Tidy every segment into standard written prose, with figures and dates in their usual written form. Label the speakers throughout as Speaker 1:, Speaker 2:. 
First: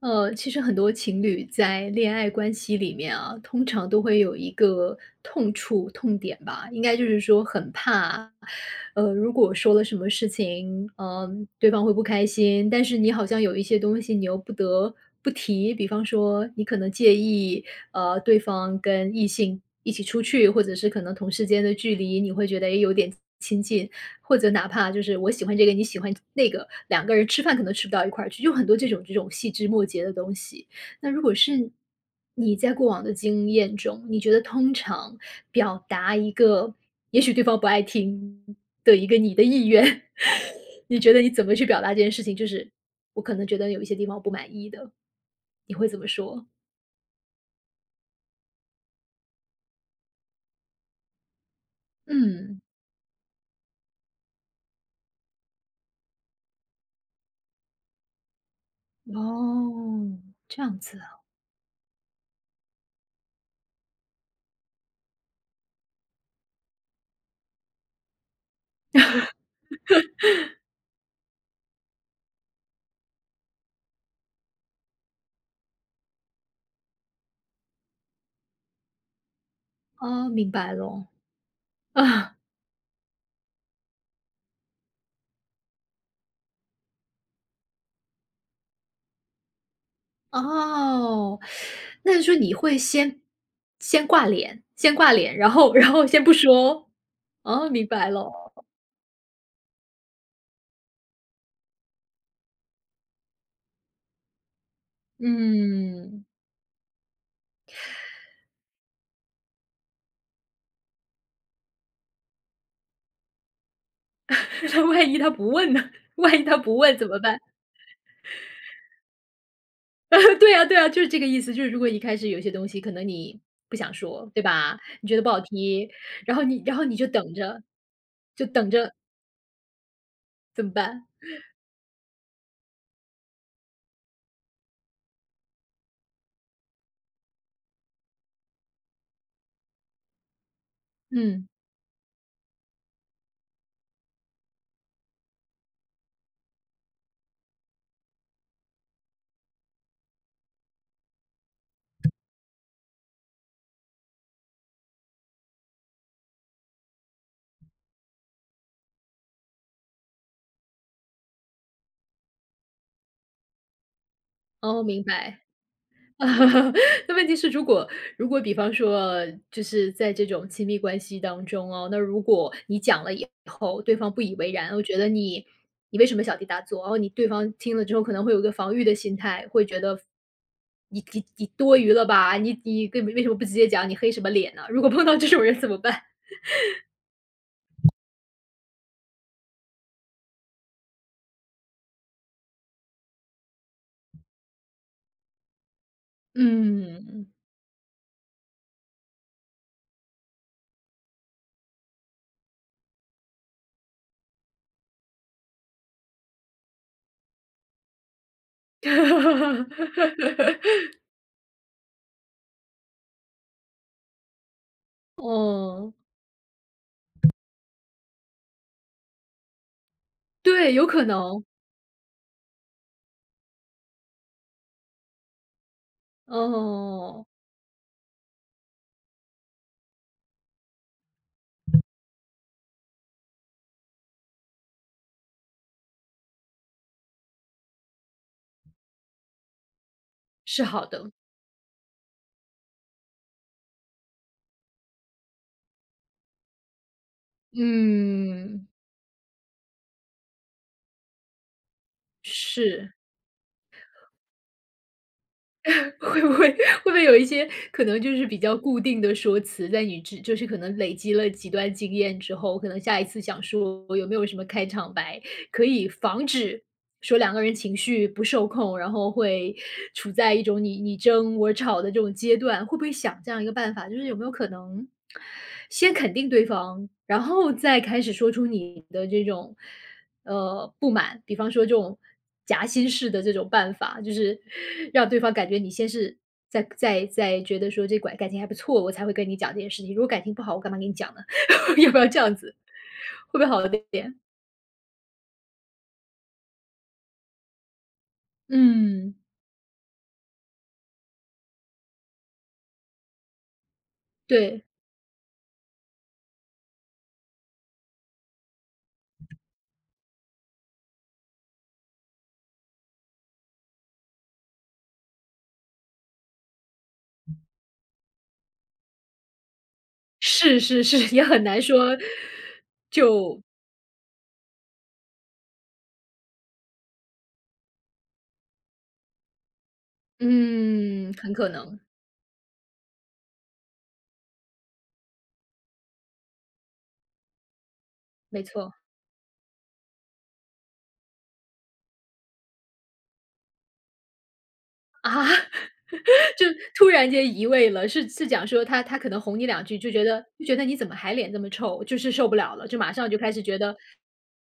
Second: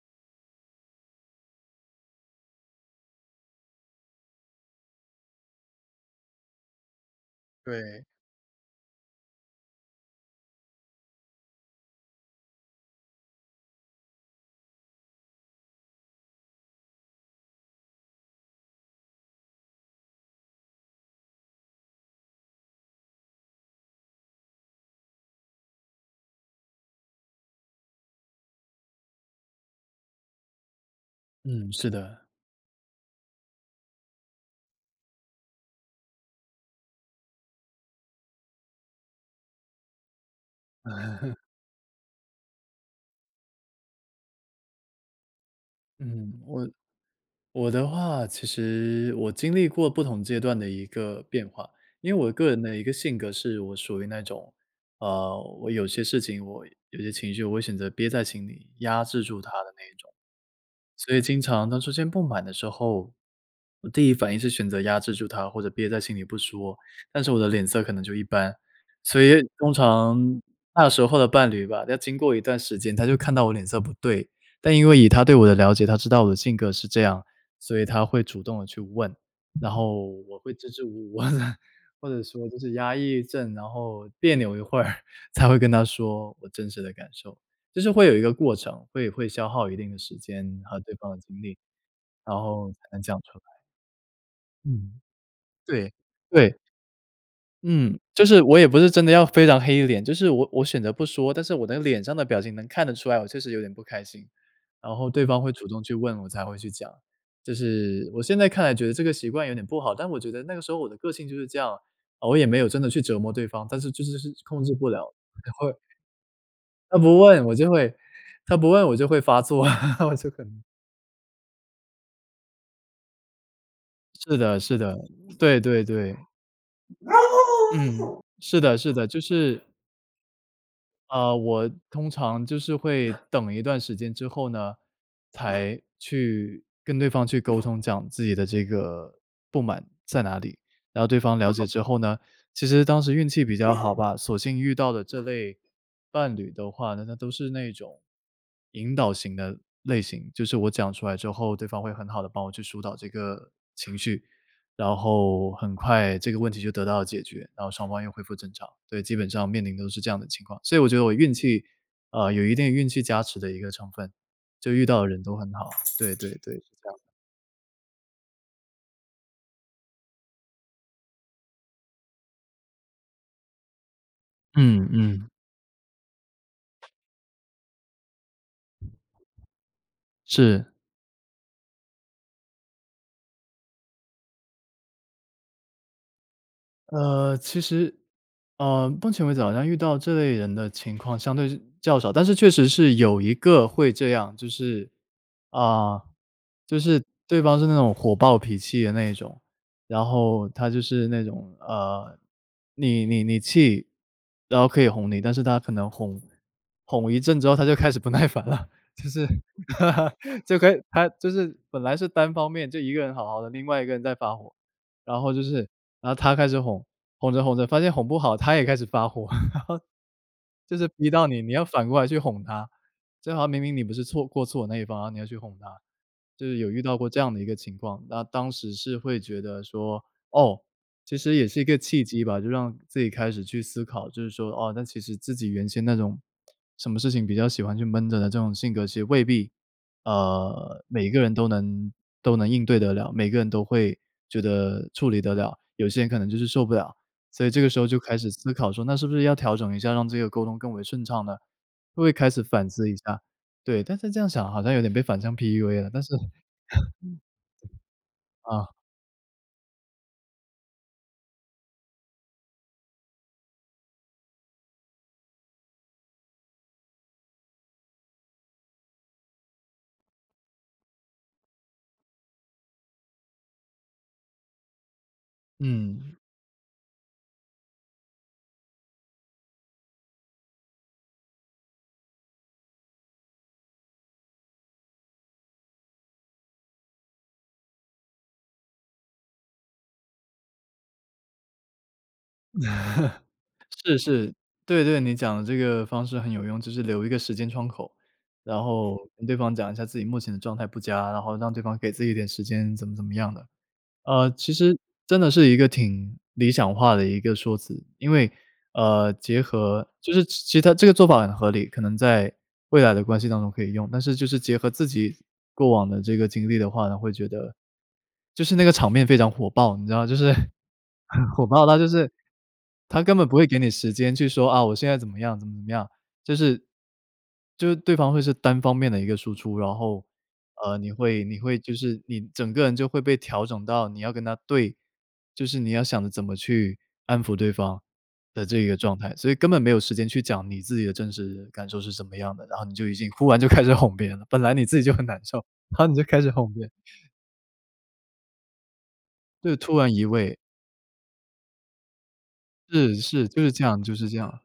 Speaker 1: 其实很多情侣在恋爱关系里面啊，通常都会有一个痛处、痛点吧，应该就是说很
Speaker 2: 对。
Speaker 1: 怕，如果说了什么事情，对方会不开心，但是你好像有一些东西你又不得不提，比方说你可能介意，对方跟异性一起出去，或者是可能同事间的距离，你会觉得也有点亲近，或者哪怕就是我喜欢这个，你喜欢那个，两个人吃饭可能吃不到一块儿去，就很多这种细枝末节的东西。那如果
Speaker 2: 嗯，
Speaker 1: 是
Speaker 2: 是的。
Speaker 1: 你在过往的经验中，你觉得通常表达一个也许对方不爱听的一个你的意愿，你觉得你怎么去表达这件事情？就是我可能觉得有一些地方我不满意的，你会怎么
Speaker 2: 嗯，
Speaker 1: 说？
Speaker 2: 我我的话，其实我经历过不同阶段的一个变化，因为我个人
Speaker 1: 嗯，
Speaker 2: 的一个性格是我属于那种，我有些事情，我有些情绪，我会选择憋在心里，压制住它的那一种。
Speaker 1: 哦，这样子
Speaker 2: 所以
Speaker 1: 啊，
Speaker 2: 经常当出现不满的时候，我第一反应是选择压制住他，或者憋在心里不说，但是我的脸色可能就一般。所以通常那时候的伴侣吧，要经过一段时间，他就看到我脸色不对，但因为以他对我的了解，他知道我的性格是这样，所以他会主动的去问，然后
Speaker 1: 哦，
Speaker 2: 我
Speaker 1: 明
Speaker 2: 会支
Speaker 1: 白
Speaker 2: 支
Speaker 1: 了
Speaker 2: 吾吾，或者
Speaker 1: 啊。
Speaker 2: 说就是压抑一阵，然后别扭一会儿 才会跟他说我真实的感受。就是会有一个过程，会消耗一定的时间和对方的
Speaker 1: 哦，
Speaker 2: 精力，
Speaker 1: 那就说
Speaker 2: 然
Speaker 1: 你
Speaker 2: 后
Speaker 1: 会
Speaker 2: 才能讲
Speaker 1: 先
Speaker 2: 出来。
Speaker 1: 先挂脸
Speaker 2: 嗯，
Speaker 1: 先挂脸，然后
Speaker 2: 对，
Speaker 1: 然后先不
Speaker 2: 对。
Speaker 1: 说？哦，明
Speaker 2: 嗯，
Speaker 1: 白
Speaker 2: 就
Speaker 1: 了，
Speaker 2: 是我也不是真的要非常黑脸，就是我选择不说，但是我的脸上的表情能看得出来，我确实有点不开心，然后对方会主动去问
Speaker 1: 嗯，
Speaker 2: 我才会去讲。就是我现在看来觉得这个习惯有点不好，但我觉得那个时候我的个性就是这样。啊，我也没有真的去折磨对方，但是就是是控 制
Speaker 1: 那
Speaker 2: 不
Speaker 1: 万
Speaker 2: 了，
Speaker 1: 一他不
Speaker 2: 会
Speaker 1: 问呢？万一他不问
Speaker 2: 他
Speaker 1: 怎
Speaker 2: 不
Speaker 1: 么办？
Speaker 2: 问我就会他不问我就会发作，我就 可
Speaker 1: 对
Speaker 2: 能
Speaker 1: 啊对啊，就是这个意思，就是如果一开始有些东西可能你不想说，
Speaker 2: 是
Speaker 1: 对
Speaker 2: 的是
Speaker 1: 吧？
Speaker 2: 的，
Speaker 1: 你觉得不好
Speaker 2: 对对
Speaker 1: 提，
Speaker 2: 对。
Speaker 1: 然后你就等着，
Speaker 2: 嗯，
Speaker 1: 就
Speaker 2: 是
Speaker 1: 等
Speaker 2: 的是
Speaker 1: 着
Speaker 2: 的，就是，
Speaker 1: 怎么办？
Speaker 2: 我通常就是会等一段时间之后呢，才去跟对方去沟通，讲自己的这个不满在哪里，然后对方
Speaker 1: 嗯，
Speaker 2: 了解之后呢，其实当时运气比较好吧，所幸遇到的这类伴侣的话呢，那都是那种引导型的类型，就是我讲出来之后，对方会很好的帮我去疏导这个，然后很快这个问题就得到了解决，然后双方又恢复正常。对，基本上面临的都是这样的情况，所以我觉得我运气，啊，有一定运气加持的一个成分，就
Speaker 1: 哦，
Speaker 2: 遇到
Speaker 1: 明
Speaker 2: 的人都
Speaker 1: 白。
Speaker 2: 很好，对 对对。
Speaker 1: 那问题是，如果比方说，就是在这种亲密关系当中哦，那如果你讲了以后，对方不以为然，我
Speaker 2: 嗯
Speaker 1: 觉得
Speaker 2: 嗯，
Speaker 1: 你为什么小题大做？然后你对方听了之后，可能会有一个防御的心态，会觉得
Speaker 2: 是。
Speaker 1: 你多余了吧？你根本为什么不直接讲？你黑什么脸呢？如果碰到这种人怎么办？
Speaker 2: 呃，其实，目前为止好像遇到这类人的情况相对是较少，但是确实是有一个会这样，就是，啊、就是
Speaker 1: 嗯，
Speaker 2: 对方是那种火爆脾气的那种，然后他就是那种你气，然后可以哄你，但是他可能哄一阵之后，他就开始不耐烦了。就是 就可以 他就是本来是单方面就一个人好好的，另外一个人在发火，然后就是
Speaker 1: 哦，
Speaker 2: 然后他开始哄，哄着哄着发现哄不好，他也开始发火，
Speaker 1: 对，
Speaker 2: 就
Speaker 1: 有
Speaker 2: 是
Speaker 1: 可
Speaker 2: 逼到你，
Speaker 1: 能，
Speaker 2: 你要反过来去哄他。就好像明明你不是错过错的那一方，然后你要去哄他，就是有遇到过这
Speaker 1: 哦，
Speaker 2: 样的一个情况。那当时是会觉得说，哦，其实也是一个契机吧，就让自己开始去思考，就是说，哦，那其实自己原先那种什么事情比较喜欢去闷着的这种性格，其实未必，
Speaker 1: 是
Speaker 2: 呃，
Speaker 1: 好
Speaker 2: 每
Speaker 1: 的，
Speaker 2: 个人都能都能应对得了，每个人都会觉得处理得了，有些人可能就是受不了。所以这个时候就开始思
Speaker 1: 嗯。
Speaker 2: 考说，那是不是要调整一下，让这个沟通更为顺畅呢？会不会开始反思
Speaker 1: 是，
Speaker 2: 一下。对，但是这样想好像有点被反向 PUA 了，但是
Speaker 1: 会不会有一些可能就是比较
Speaker 2: 啊。
Speaker 1: 固定的说辞，在你之就是可能累积了几段经验之后，可能下一次想说有没有什么开场白，可以防止说两个人情绪不受控，然后会处在一种你你争我吵的这种阶段，会不会想这样一个办法？就是有没有可能先肯
Speaker 2: 嗯，
Speaker 1: 定对方，然后再开始说出你的这种不满，比方说这种夹心式的这种办法，就是 让对方感觉你先是在觉得说这管感情还不错，我才会跟你讲这件事情。如果感情不好，我干嘛跟你讲呢？要不要这样子？会不会好一点？
Speaker 2: 对对，你讲的这个方式很有用，就是留一个时间窗口，然后
Speaker 1: 嗯，
Speaker 2: 跟对方讲一下自己目前的状态不佳，然后让对方给自己一点时间，怎么怎么样的。其
Speaker 1: 对，
Speaker 2: 实真的是一个挺理想化的一个说辞，因为，呃，结合就是其他这个做法很合理，可能在未来的关系当中可以用，但是就是结合自己过往的这个经历的话呢，会觉得就是那个场面非常火爆，你知道就是
Speaker 1: 是是是，也
Speaker 2: 很
Speaker 1: 很
Speaker 2: 火
Speaker 1: 难
Speaker 2: 爆到就
Speaker 1: 说
Speaker 2: 是他根本不
Speaker 1: 就
Speaker 2: 会给你时间去说，啊，我现在怎么样，怎么怎么样，就是就是对方会是单方面的一个输出，然后，呃，你
Speaker 1: 嗯，
Speaker 2: 会
Speaker 1: 很
Speaker 2: 你
Speaker 1: 可
Speaker 2: 会就
Speaker 1: 能，
Speaker 2: 是你整个人就会被调整到你要跟他对，就是你要想着怎么去安抚对方
Speaker 1: 没
Speaker 2: 的这
Speaker 1: 错。
Speaker 2: 个状态，所以根本没有时间去讲你自己的真实感受是怎么样的，然后你就已经忽然就开始哄别人了，本来你自己就很难
Speaker 1: 啊，
Speaker 2: 受，然后你就开始
Speaker 1: 就
Speaker 2: 哄别人，
Speaker 1: 突然间移位了，是是讲说他可能哄你
Speaker 2: 就
Speaker 1: 两句，
Speaker 2: 突
Speaker 1: 就
Speaker 2: 然
Speaker 1: 觉
Speaker 2: 移
Speaker 1: 得
Speaker 2: 位，
Speaker 1: 就觉得你怎么还脸这么臭，就是受不了了，就马
Speaker 2: 是
Speaker 1: 上就
Speaker 2: 是，
Speaker 1: 开
Speaker 2: 就
Speaker 1: 始
Speaker 2: 是
Speaker 1: 觉
Speaker 2: 这
Speaker 1: 得
Speaker 2: 样就是这样。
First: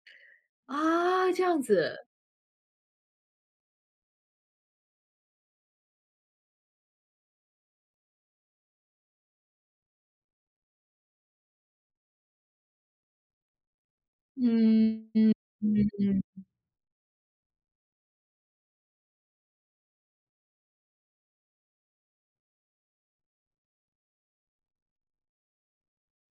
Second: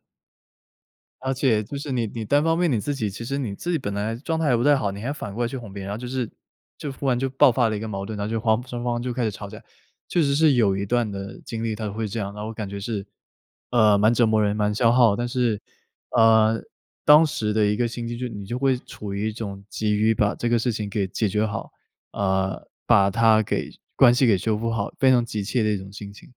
Speaker 1: 啊，
Speaker 2: 而
Speaker 1: 这样
Speaker 2: 且就是
Speaker 1: 子，
Speaker 2: 你单方面你自己，其实你自己本来状态也不太好，你还反过来去哄别人，然后就是就忽然就爆发了一个矛盾，然后就双方就开始吵架。确实是有一段的经历他会这样，然后我感觉是，呃，蛮折磨人，蛮消
Speaker 1: 嗯
Speaker 2: 耗，但
Speaker 1: 嗯
Speaker 2: 是，
Speaker 1: 嗯，嗯，
Speaker 2: 呃，当时的一个心境就你就会处于一种急于把这个事情给解决好，把它给关系给修复好，非常急切的一种心情。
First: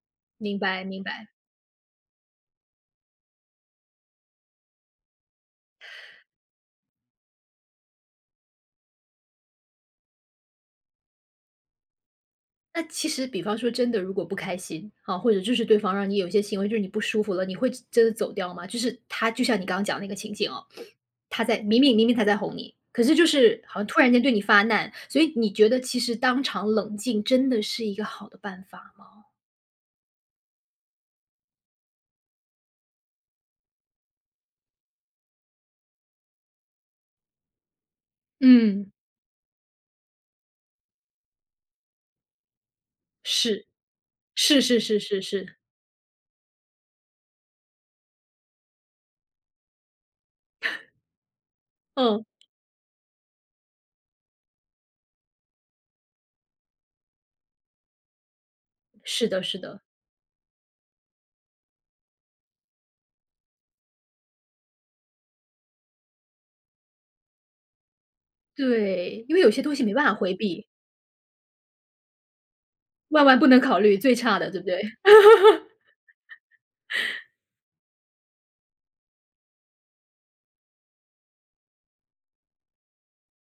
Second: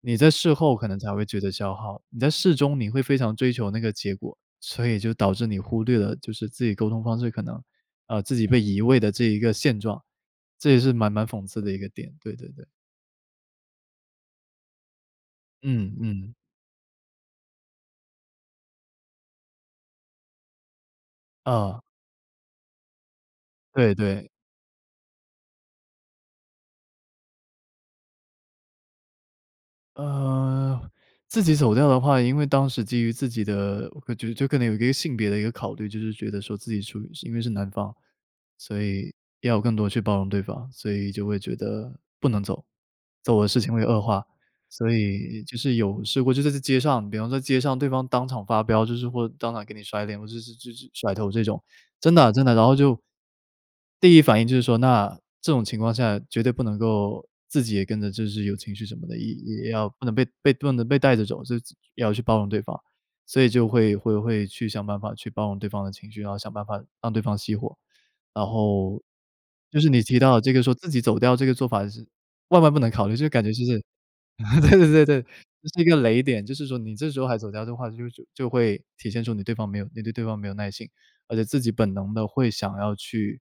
Speaker 2: 你在事
Speaker 1: 明
Speaker 2: 后
Speaker 1: 白
Speaker 2: 可能
Speaker 1: 明
Speaker 2: 才会
Speaker 1: 白。
Speaker 2: 觉得消耗，你在事中你会非常追求那个结果，所以就导致你忽略了就是自己沟通方式可能，呃，自己被移位的这一个现状，这也是蛮讽刺的一个点，对对对。
Speaker 1: 那其实比方说真的，如果不开心啊，或者就是对方
Speaker 2: 嗯
Speaker 1: 让你有一
Speaker 2: 嗯，
Speaker 1: 些行为，就是你不舒服了，你会真的走掉吗？就是他就像你刚刚讲那个情景哦，他在明
Speaker 2: 啊，
Speaker 1: 明明明他在哄你，可是就是好像
Speaker 2: 对
Speaker 1: 突然间
Speaker 2: 对。
Speaker 1: 对你发难，所以你觉得其实当场冷静真的是一个好的办法吗？
Speaker 2: 呃，自己走掉的话，因为当时基于自己的，我觉得就可能有一个性别的一个考虑，就是觉得说自己处于因为是男方，所
Speaker 1: 嗯，
Speaker 2: 以要更多去包容对方，所以就会觉得不能走，走的事
Speaker 1: 是。
Speaker 2: 情会恶化。
Speaker 1: 是是
Speaker 2: 所
Speaker 1: 是是
Speaker 2: 以
Speaker 1: 是，
Speaker 2: 就是有试过，就在这街上，比方说街上对方当场发飙，就是或当场给你甩脸，或者是就是甩头这种，真
Speaker 1: 嗯，
Speaker 2: 的真的，然后就第一反应就是说，那这种情况下绝对不能够自己也跟着就是有情绪什么的，
Speaker 1: 是
Speaker 2: 也
Speaker 1: 的，是
Speaker 2: 也
Speaker 1: 的，
Speaker 2: 要不能被不能被带着走，就也要去包容对方，所以就会会去想办法去包容对方的情绪，然后想办法让对方熄火。然后
Speaker 1: 对，因为有些东
Speaker 2: 就
Speaker 1: 西
Speaker 2: 是
Speaker 1: 没
Speaker 2: 你
Speaker 1: 办法
Speaker 2: 提
Speaker 1: 回
Speaker 2: 到这个
Speaker 1: 避。
Speaker 2: 说自己走掉这个做法是万万不能考虑，
Speaker 1: 万
Speaker 2: 就
Speaker 1: 万
Speaker 2: 感
Speaker 1: 不
Speaker 2: 觉
Speaker 1: 能
Speaker 2: 就
Speaker 1: 考
Speaker 2: 是
Speaker 1: 虑最差的，对 不
Speaker 2: 对
Speaker 1: 对？
Speaker 2: 对对 对，这是一个雷点，就是说你这时候还走掉的话，就会体现出你对方没有你对对方没有耐性。而且自己本能的会想要去，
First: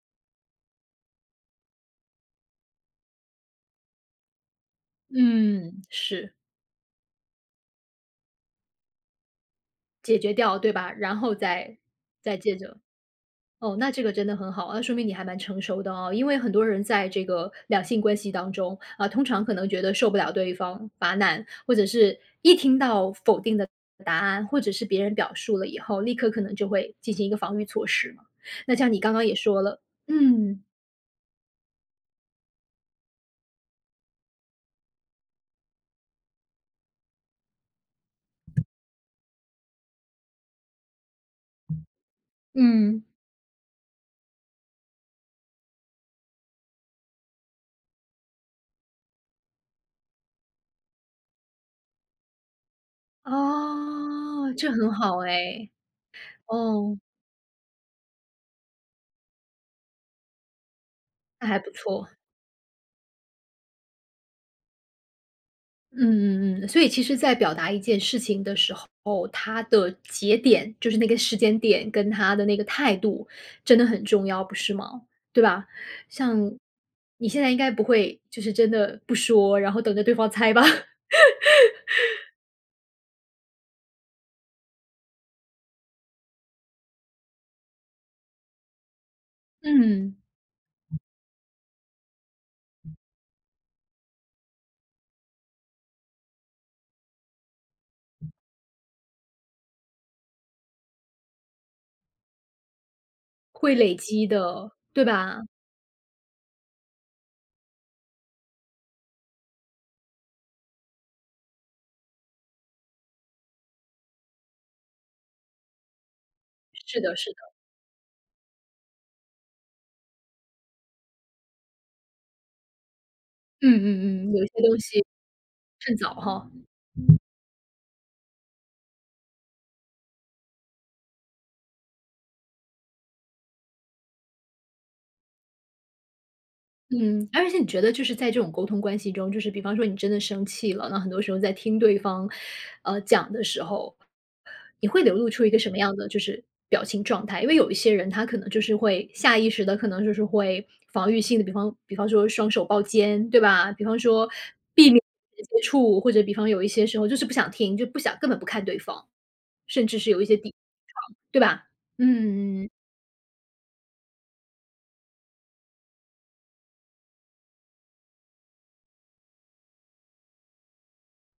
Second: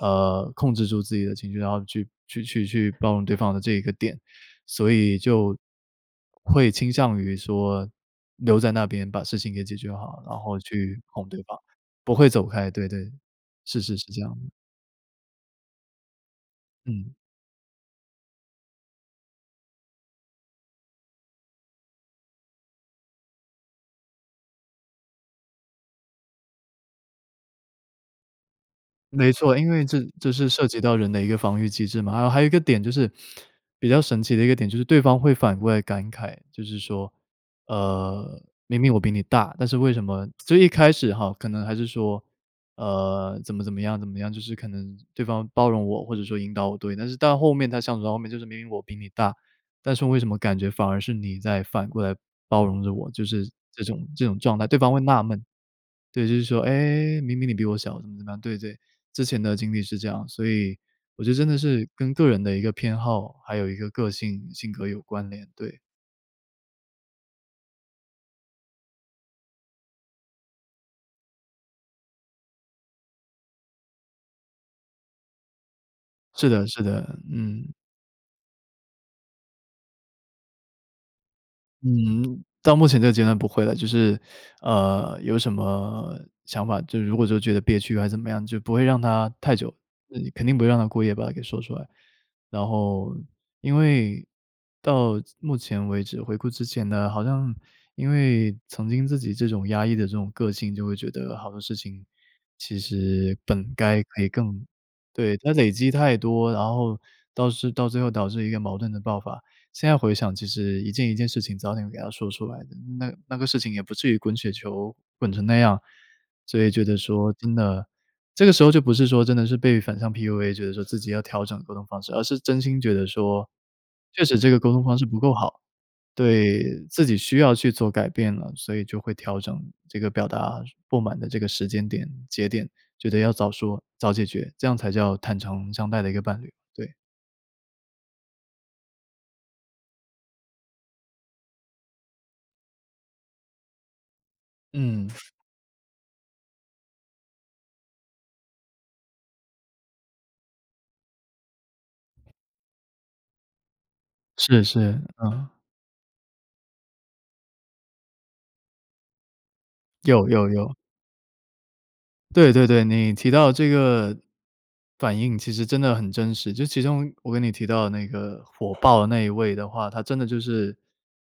Speaker 2: 呃，控制住自己的情绪，然后去包容对方的这一个点，所以就
Speaker 1: 嗯，是，
Speaker 2: 会倾向于说留在那边把事情给解决
Speaker 1: 解
Speaker 2: 好，
Speaker 1: 决
Speaker 2: 然后
Speaker 1: 掉，对吧？
Speaker 2: 去
Speaker 1: 然
Speaker 2: 哄
Speaker 1: 后
Speaker 2: 对方，
Speaker 1: 再
Speaker 2: 不会
Speaker 1: 再
Speaker 2: 走
Speaker 1: 接
Speaker 2: 开，
Speaker 1: 着。
Speaker 2: 对对，
Speaker 1: 哦，
Speaker 2: 是
Speaker 1: 那
Speaker 2: 是
Speaker 1: 这
Speaker 2: 是
Speaker 1: 个
Speaker 2: 这
Speaker 1: 真
Speaker 2: 样
Speaker 1: 的
Speaker 2: 的，
Speaker 1: 很好啊，那说明你还蛮成熟的哦。因为很多人在
Speaker 2: 嗯。
Speaker 1: 这个两性关系当中，啊，通常可能觉得受不了对方发难，或者是一听到否定的答案，或者是别人表述了以后，立刻可能就会进行一个防御措施嘛。那像你刚刚
Speaker 2: 没
Speaker 1: 也
Speaker 2: 错，
Speaker 1: 说
Speaker 2: 因
Speaker 1: 了，
Speaker 2: 为这是
Speaker 1: 嗯，
Speaker 2: 涉及到人的一个防御机制嘛。还有一个点就是比较神奇的一个点，就是对方会反过来感慨，就是说，呃，明明我比你大，但是为什么就一开始哈，可能还是说，
Speaker 1: 嗯，
Speaker 2: 怎么样，就是可能对方包容我，或者说引导我，对，但是到后面，他相处到后面，就是明明我比你大，但是为什么感觉反而是你在反过来包容着我，就是这种
Speaker 1: 哦，
Speaker 2: 状态，
Speaker 1: 这
Speaker 2: 对方
Speaker 1: 很
Speaker 2: 会
Speaker 1: 好
Speaker 2: 纳闷。
Speaker 1: 哎，
Speaker 2: 对，就是说，
Speaker 1: 哦，
Speaker 2: 哎，明明你比我小，怎么怎么样？对对。之前的经历是这样，所以我觉得真
Speaker 1: 那
Speaker 2: 的
Speaker 1: 还不
Speaker 2: 是
Speaker 1: 错。
Speaker 2: 跟个人的一个偏好，还有一个个性性格有关联，对。
Speaker 1: 嗯嗯嗯，所以其实在表达一件事情的时候，它的节点，就是那个时间点跟他的那个态度真的很重要，不是吗？对吧？像
Speaker 2: 是的是的，
Speaker 1: 你现在应该
Speaker 2: 嗯。
Speaker 1: 不会就是真的不说，然后等着对方猜吧？
Speaker 2: 嗯，到目前这个阶段不会了，就是，有什么想法，就如果说觉得憋屈还是怎么样，就不会让他太久，
Speaker 1: 嗯。
Speaker 2: 肯定不会让他过夜，把它给说出来。然后因为到目前为止，回顾之前呢，好像因为曾经自己这种压抑的这种个性，就会觉得好多事情其实本
Speaker 1: 会累
Speaker 2: 该可
Speaker 1: 积
Speaker 2: 以更。
Speaker 1: 的，对
Speaker 2: 对，
Speaker 1: 吧？
Speaker 2: 它累积太多，然后到最后导致一个矛盾的爆发。现在回想，其实一件一件事情早点给他说出来的，那那事情也不至于滚雪球滚成那样。所以觉得
Speaker 1: 是的是
Speaker 2: 说
Speaker 1: 的。
Speaker 2: 真的，这个时候就不是说真的是被反向 PUA,觉得说自己要调整沟通方式，而是真心觉得说，
Speaker 1: 嗯
Speaker 2: 确
Speaker 1: 嗯嗯，
Speaker 2: 实
Speaker 1: 有一
Speaker 2: 这
Speaker 1: 些
Speaker 2: 个沟
Speaker 1: 东
Speaker 2: 通方
Speaker 1: 西
Speaker 2: 式不够好，
Speaker 1: 趁早哈。
Speaker 2: 对自己需要去做改变了，所以就会调整这个表达不满的这个时间点、节点，觉得要早说、早解决，这样才叫坦诚相待的一个伴侣，对。
Speaker 1: 嗯，而且你觉得就是在这种沟通关系中，就是比方说你真的生气了，那很多时候在听对方，讲的时候，你会
Speaker 2: 嗯，
Speaker 1: 流露出一个什么样的就是表情状态？因为有一些人他可能就是会下意识的，可能就是会防御性的，比方说双手抱肩，对吧？比方说
Speaker 2: 是
Speaker 1: 避
Speaker 2: 是，
Speaker 1: 免
Speaker 2: 嗯。
Speaker 1: 接触，或者比方有一些时候就是不想听，就不想根本不看对方，甚至是有一
Speaker 2: 有
Speaker 1: 些
Speaker 2: 有
Speaker 1: 抵
Speaker 2: 有，
Speaker 1: 抗，对吧？
Speaker 2: 对
Speaker 1: 嗯
Speaker 2: 对
Speaker 1: 嗯
Speaker 2: 对，你提到这个反应其实真的很真实。就其中我跟你提到那个火爆的那一位的话，他真的就是，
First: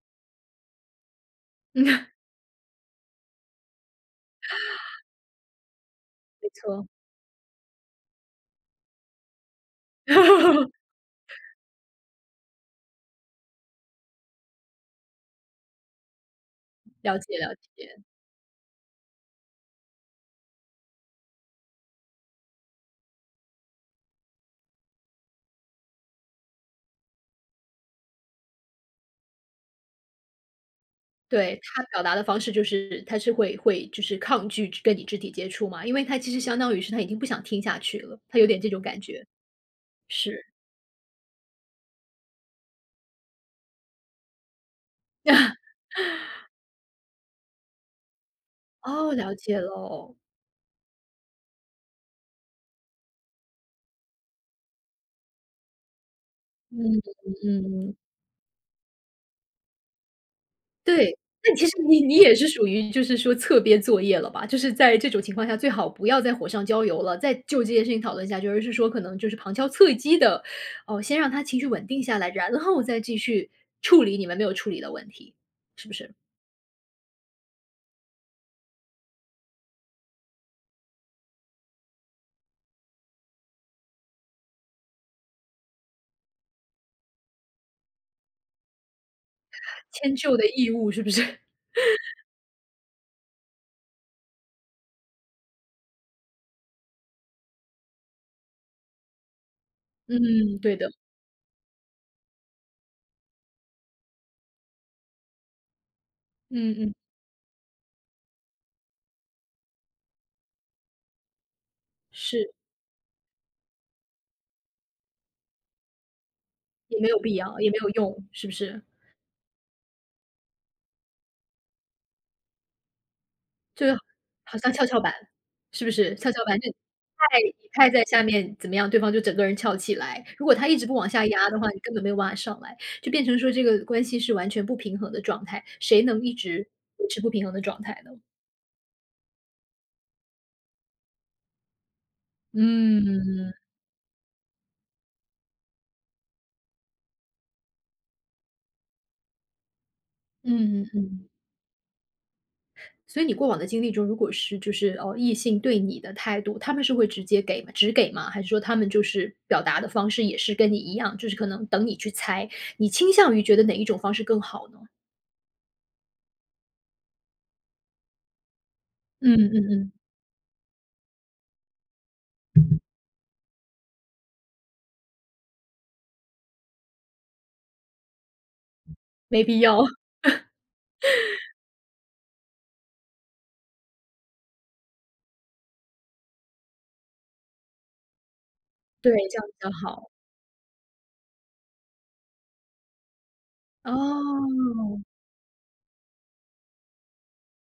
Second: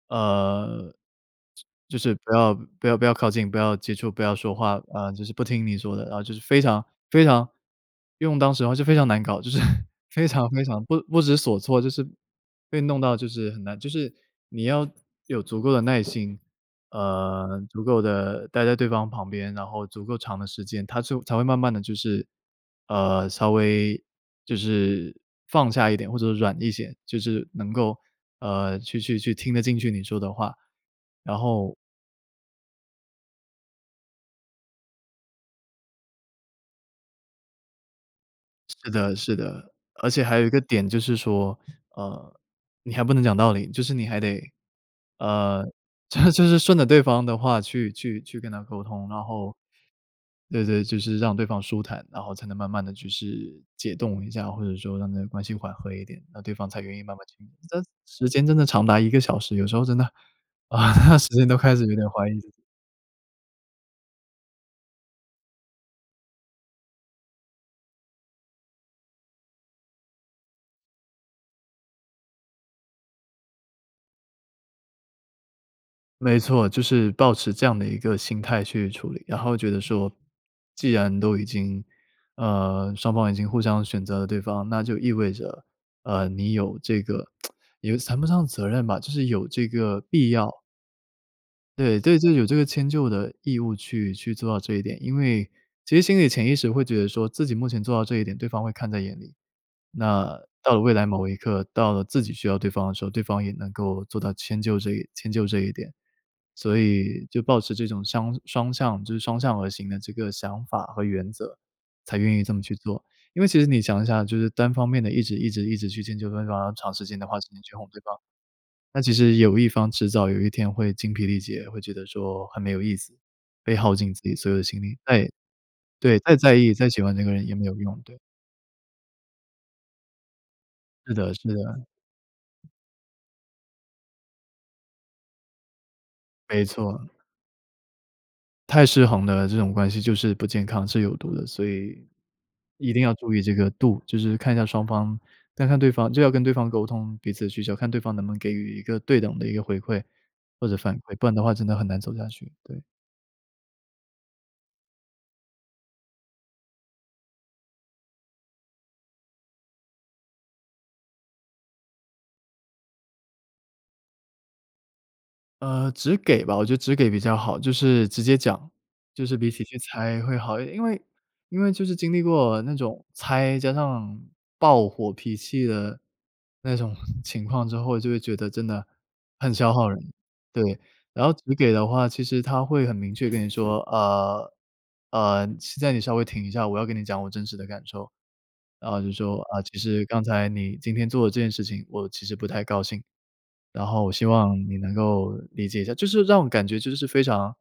Speaker 2: 呃，
Speaker 1: 嗯
Speaker 2: 就 是不要不要靠近，不要接触，不要说话，啊，就是不听你说的，然后就是
Speaker 1: 没
Speaker 2: 非常
Speaker 1: 错。
Speaker 2: 非常，用当时的话就非常难搞，就是 非常非常 不知所措，就是被弄到就是很难，就是你要有足够的耐心。
Speaker 1: 了解了
Speaker 2: 足够
Speaker 1: 解，
Speaker 2: 的待在对方旁边，然后足够长的时间，他就才会慢慢的就是，稍微就是放下一点，或者软一些，就是能够，去听得进去你说的话。然
Speaker 1: 对，
Speaker 2: 后
Speaker 1: 他表达的方式就是他是会就是抗拒跟你肢体接触嘛，因为他其实相当于是他已经不想听下去了，他有点这种感
Speaker 2: 是
Speaker 1: 觉，
Speaker 2: 而且还
Speaker 1: 是。
Speaker 2: 有一个点就是说，呃，你还不能讲道理，就是你还得，呃，这就是顺着对方的话去跟他沟通，
Speaker 1: 哦，
Speaker 2: 然
Speaker 1: 了
Speaker 2: 后
Speaker 1: 解喽。
Speaker 2: 对对，就是让对方舒坦，然后才能慢慢的就是解冻一下，或者说让那个关系缓和一点，那对方才愿
Speaker 1: 嗯
Speaker 2: 意慢慢去。这
Speaker 1: 嗯嗯，
Speaker 2: 时间真的长达1个小时，有时候真的，啊，
Speaker 1: 对，
Speaker 2: 那时间
Speaker 1: 那
Speaker 2: 都
Speaker 1: 其实
Speaker 2: 开始有
Speaker 1: 你
Speaker 2: 点
Speaker 1: 你
Speaker 2: 怀
Speaker 1: 也
Speaker 2: 疑。
Speaker 1: 是属于就是说侧边作业了吧？就是在这种情况下，最好不要再火上浇油了，再就这件事情讨论下去，而是说可能就是旁敲侧击的，哦，先让他情绪稳定下来，然后再继续处理你们没有处理的问题，是不是？
Speaker 2: 没错，就是抱持这样的一个心态去处理，然后觉得说，既然都已经，双方已经互相选择了对方，那就意味着，你有这个，也谈不上责任吧，就是有这个
Speaker 1: 迁
Speaker 2: 必
Speaker 1: 就的
Speaker 2: 要。
Speaker 1: 义务是不是？
Speaker 2: 对对，就有这个迁就的义务去去做到这一点。因为其实心里潜意识会觉得说，自己目前做到这一点，对方会看在眼里。那
Speaker 1: 嗯，
Speaker 2: 到
Speaker 1: 对
Speaker 2: 了
Speaker 1: 的，
Speaker 2: 未来某一刻，到了自己需要对方的时候，对方也能够做到迁就这一点。
Speaker 1: 嗯
Speaker 2: 所
Speaker 1: 嗯，
Speaker 2: 以就保持这种双向，就是双向而行的这个想法和原则，才愿意这
Speaker 1: 是，
Speaker 2: 么去做。因为其实你想一下，就是单方面的一直去迁就对方，然后长
Speaker 1: 也
Speaker 2: 时
Speaker 1: 没
Speaker 2: 间
Speaker 1: 有
Speaker 2: 的
Speaker 1: 必
Speaker 2: 话，时
Speaker 1: 要，
Speaker 2: 间
Speaker 1: 也
Speaker 2: 去
Speaker 1: 没
Speaker 2: 哄
Speaker 1: 有
Speaker 2: 对方，
Speaker 1: 用，是不是？
Speaker 2: 那其实有一方迟早有一天会精疲力竭，会觉得说很没有意思，被
Speaker 1: 就
Speaker 2: 耗
Speaker 1: 是
Speaker 2: 尽自己所有
Speaker 1: 好
Speaker 2: 的
Speaker 1: 像
Speaker 2: 精
Speaker 1: 跷
Speaker 2: 力。
Speaker 1: 跷板，
Speaker 2: 再
Speaker 1: 是不是？
Speaker 2: 对，
Speaker 1: 跷
Speaker 2: 再
Speaker 1: 跷
Speaker 2: 在
Speaker 1: 板就
Speaker 2: 意、再喜欢这个
Speaker 1: 太
Speaker 2: 人也
Speaker 1: 你
Speaker 2: 没有
Speaker 1: 太
Speaker 2: 用，
Speaker 1: 在
Speaker 2: 对。
Speaker 1: 下面怎么样，对方就整个人翘起来。如果他一直不往
Speaker 2: 是
Speaker 1: 下
Speaker 2: 的是
Speaker 1: 压
Speaker 2: 的，
Speaker 1: 的话，你根本没有办法上来，就变成说这个关系是完全不平衡的状态，谁能一
Speaker 2: 没
Speaker 1: 直
Speaker 2: 错，
Speaker 1: 维持不平衡的状态呢？
Speaker 2: 太失衡的这种关系就是不健康，是有毒的，所以一定
Speaker 1: 嗯，
Speaker 2: 要注意
Speaker 1: 嗯
Speaker 2: 这个度，就是看一下双方，看看对方，就要跟对方沟通彼此的需求，看对方能不能给予一个对等的一个回馈或者
Speaker 1: 嗯
Speaker 2: 反馈，不
Speaker 1: 嗯。
Speaker 2: 然的话真的很难走下去，对。
Speaker 1: 所以你过往的经历中，如果是就是，哦，异性对你的态度，他们是会直接给吗直给吗？还是说他们就是表达的方式也是跟你一样，就是可能等你去猜，你倾向于觉得哪一种方式更好呢？
Speaker 2: 直给吧，我觉得直给比较好，就是直接讲，就
Speaker 1: 嗯
Speaker 2: 是比起
Speaker 1: 嗯
Speaker 2: 去
Speaker 1: 嗯。
Speaker 2: 猜会好一点。因为就是经历过那种猜加上爆火脾气的那种 情况之后，就会觉得真的
Speaker 1: 没
Speaker 2: 很
Speaker 1: 必
Speaker 2: 消
Speaker 1: 要，
Speaker 2: 耗人。对，然后直给的话，其实他会很明确跟你说，现在你稍微停一下，我要跟你讲我真实的感受。然后就
Speaker 1: 对，这
Speaker 2: 说
Speaker 1: 样比
Speaker 2: 啊、
Speaker 1: 较
Speaker 2: 其实
Speaker 1: 好。
Speaker 2: 刚才你今天做的这件事情，我其实不太高兴。然后我希望你
Speaker 1: 哦，
Speaker 2: 能够理解一下，就是让我感觉就是非常，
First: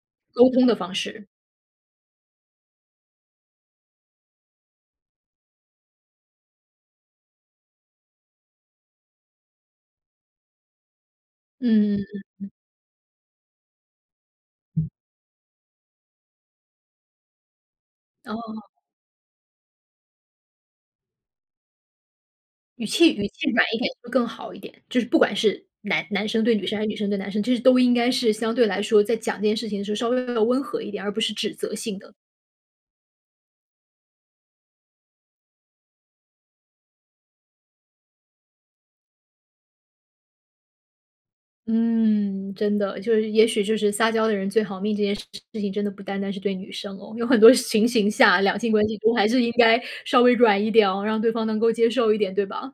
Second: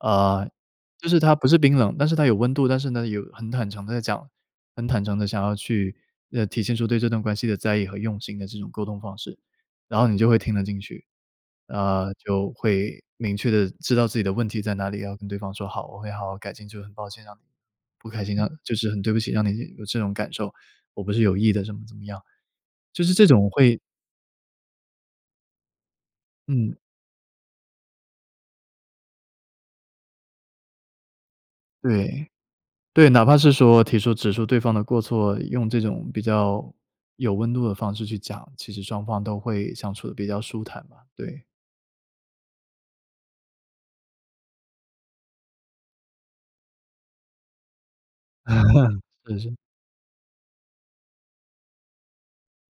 Speaker 2: 呃，
Speaker 1: 沟通的方
Speaker 2: 就是
Speaker 1: 式，
Speaker 2: 它不是冰冷，但是它有温度，但是呢，有很坦诚的在讲，很坦诚的想要去，体现出对这段关系的在意和用心的这种沟通方式，然后你就会听得进去，
Speaker 1: 嗯，
Speaker 2: 就会明确的知道自己的问题在哪里，要跟对方说好，我会好好改进，就很抱歉让你不开心，让
Speaker 1: 哦，
Speaker 2: 就是很对不起让你有这种感受，我不是有意的，怎么怎么样，
Speaker 1: 语
Speaker 2: 就是
Speaker 1: 气
Speaker 2: 这
Speaker 1: 语
Speaker 2: 种
Speaker 1: 气软一
Speaker 2: 会。
Speaker 1: 点会更好一点，就是不管是男生对女
Speaker 2: 嗯，
Speaker 1: 生还是女生对男生，其实都应该是相对来说在讲这件事情的时候稍微要温和一点，而不是指责性的。
Speaker 2: 对。对，哪怕是说提出指出对方的过错，用这种比较有温度的方式去讲，其实双方都会相处的比较舒坦嘛，对。
Speaker 1: 嗯，真的，就是也许就是撒娇的人最好命这件事情，真的不单单是对女生哦，有很多情形下，两性关系中 还
Speaker 2: 是
Speaker 1: 是应
Speaker 2: 是，
Speaker 1: 该稍微软一点哦，让对方能够接受一点，对吧？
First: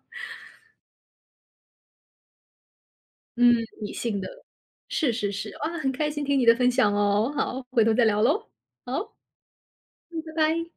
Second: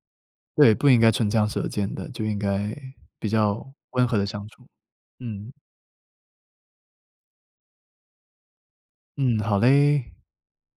Speaker 2: 对，不应该唇枪舌剑的，就应该比
Speaker 1: 嗯，
Speaker 2: 较
Speaker 1: 理
Speaker 2: 温和
Speaker 1: 性
Speaker 2: 的
Speaker 1: 的。
Speaker 2: 相处。
Speaker 1: 是是
Speaker 2: 嗯，
Speaker 1: 是，哇，很开心听你的分享哦，好，回头再聊喽。好，
Speaker 2: 嗯，好嘞。
Speaker 1: 嗯，拜拜。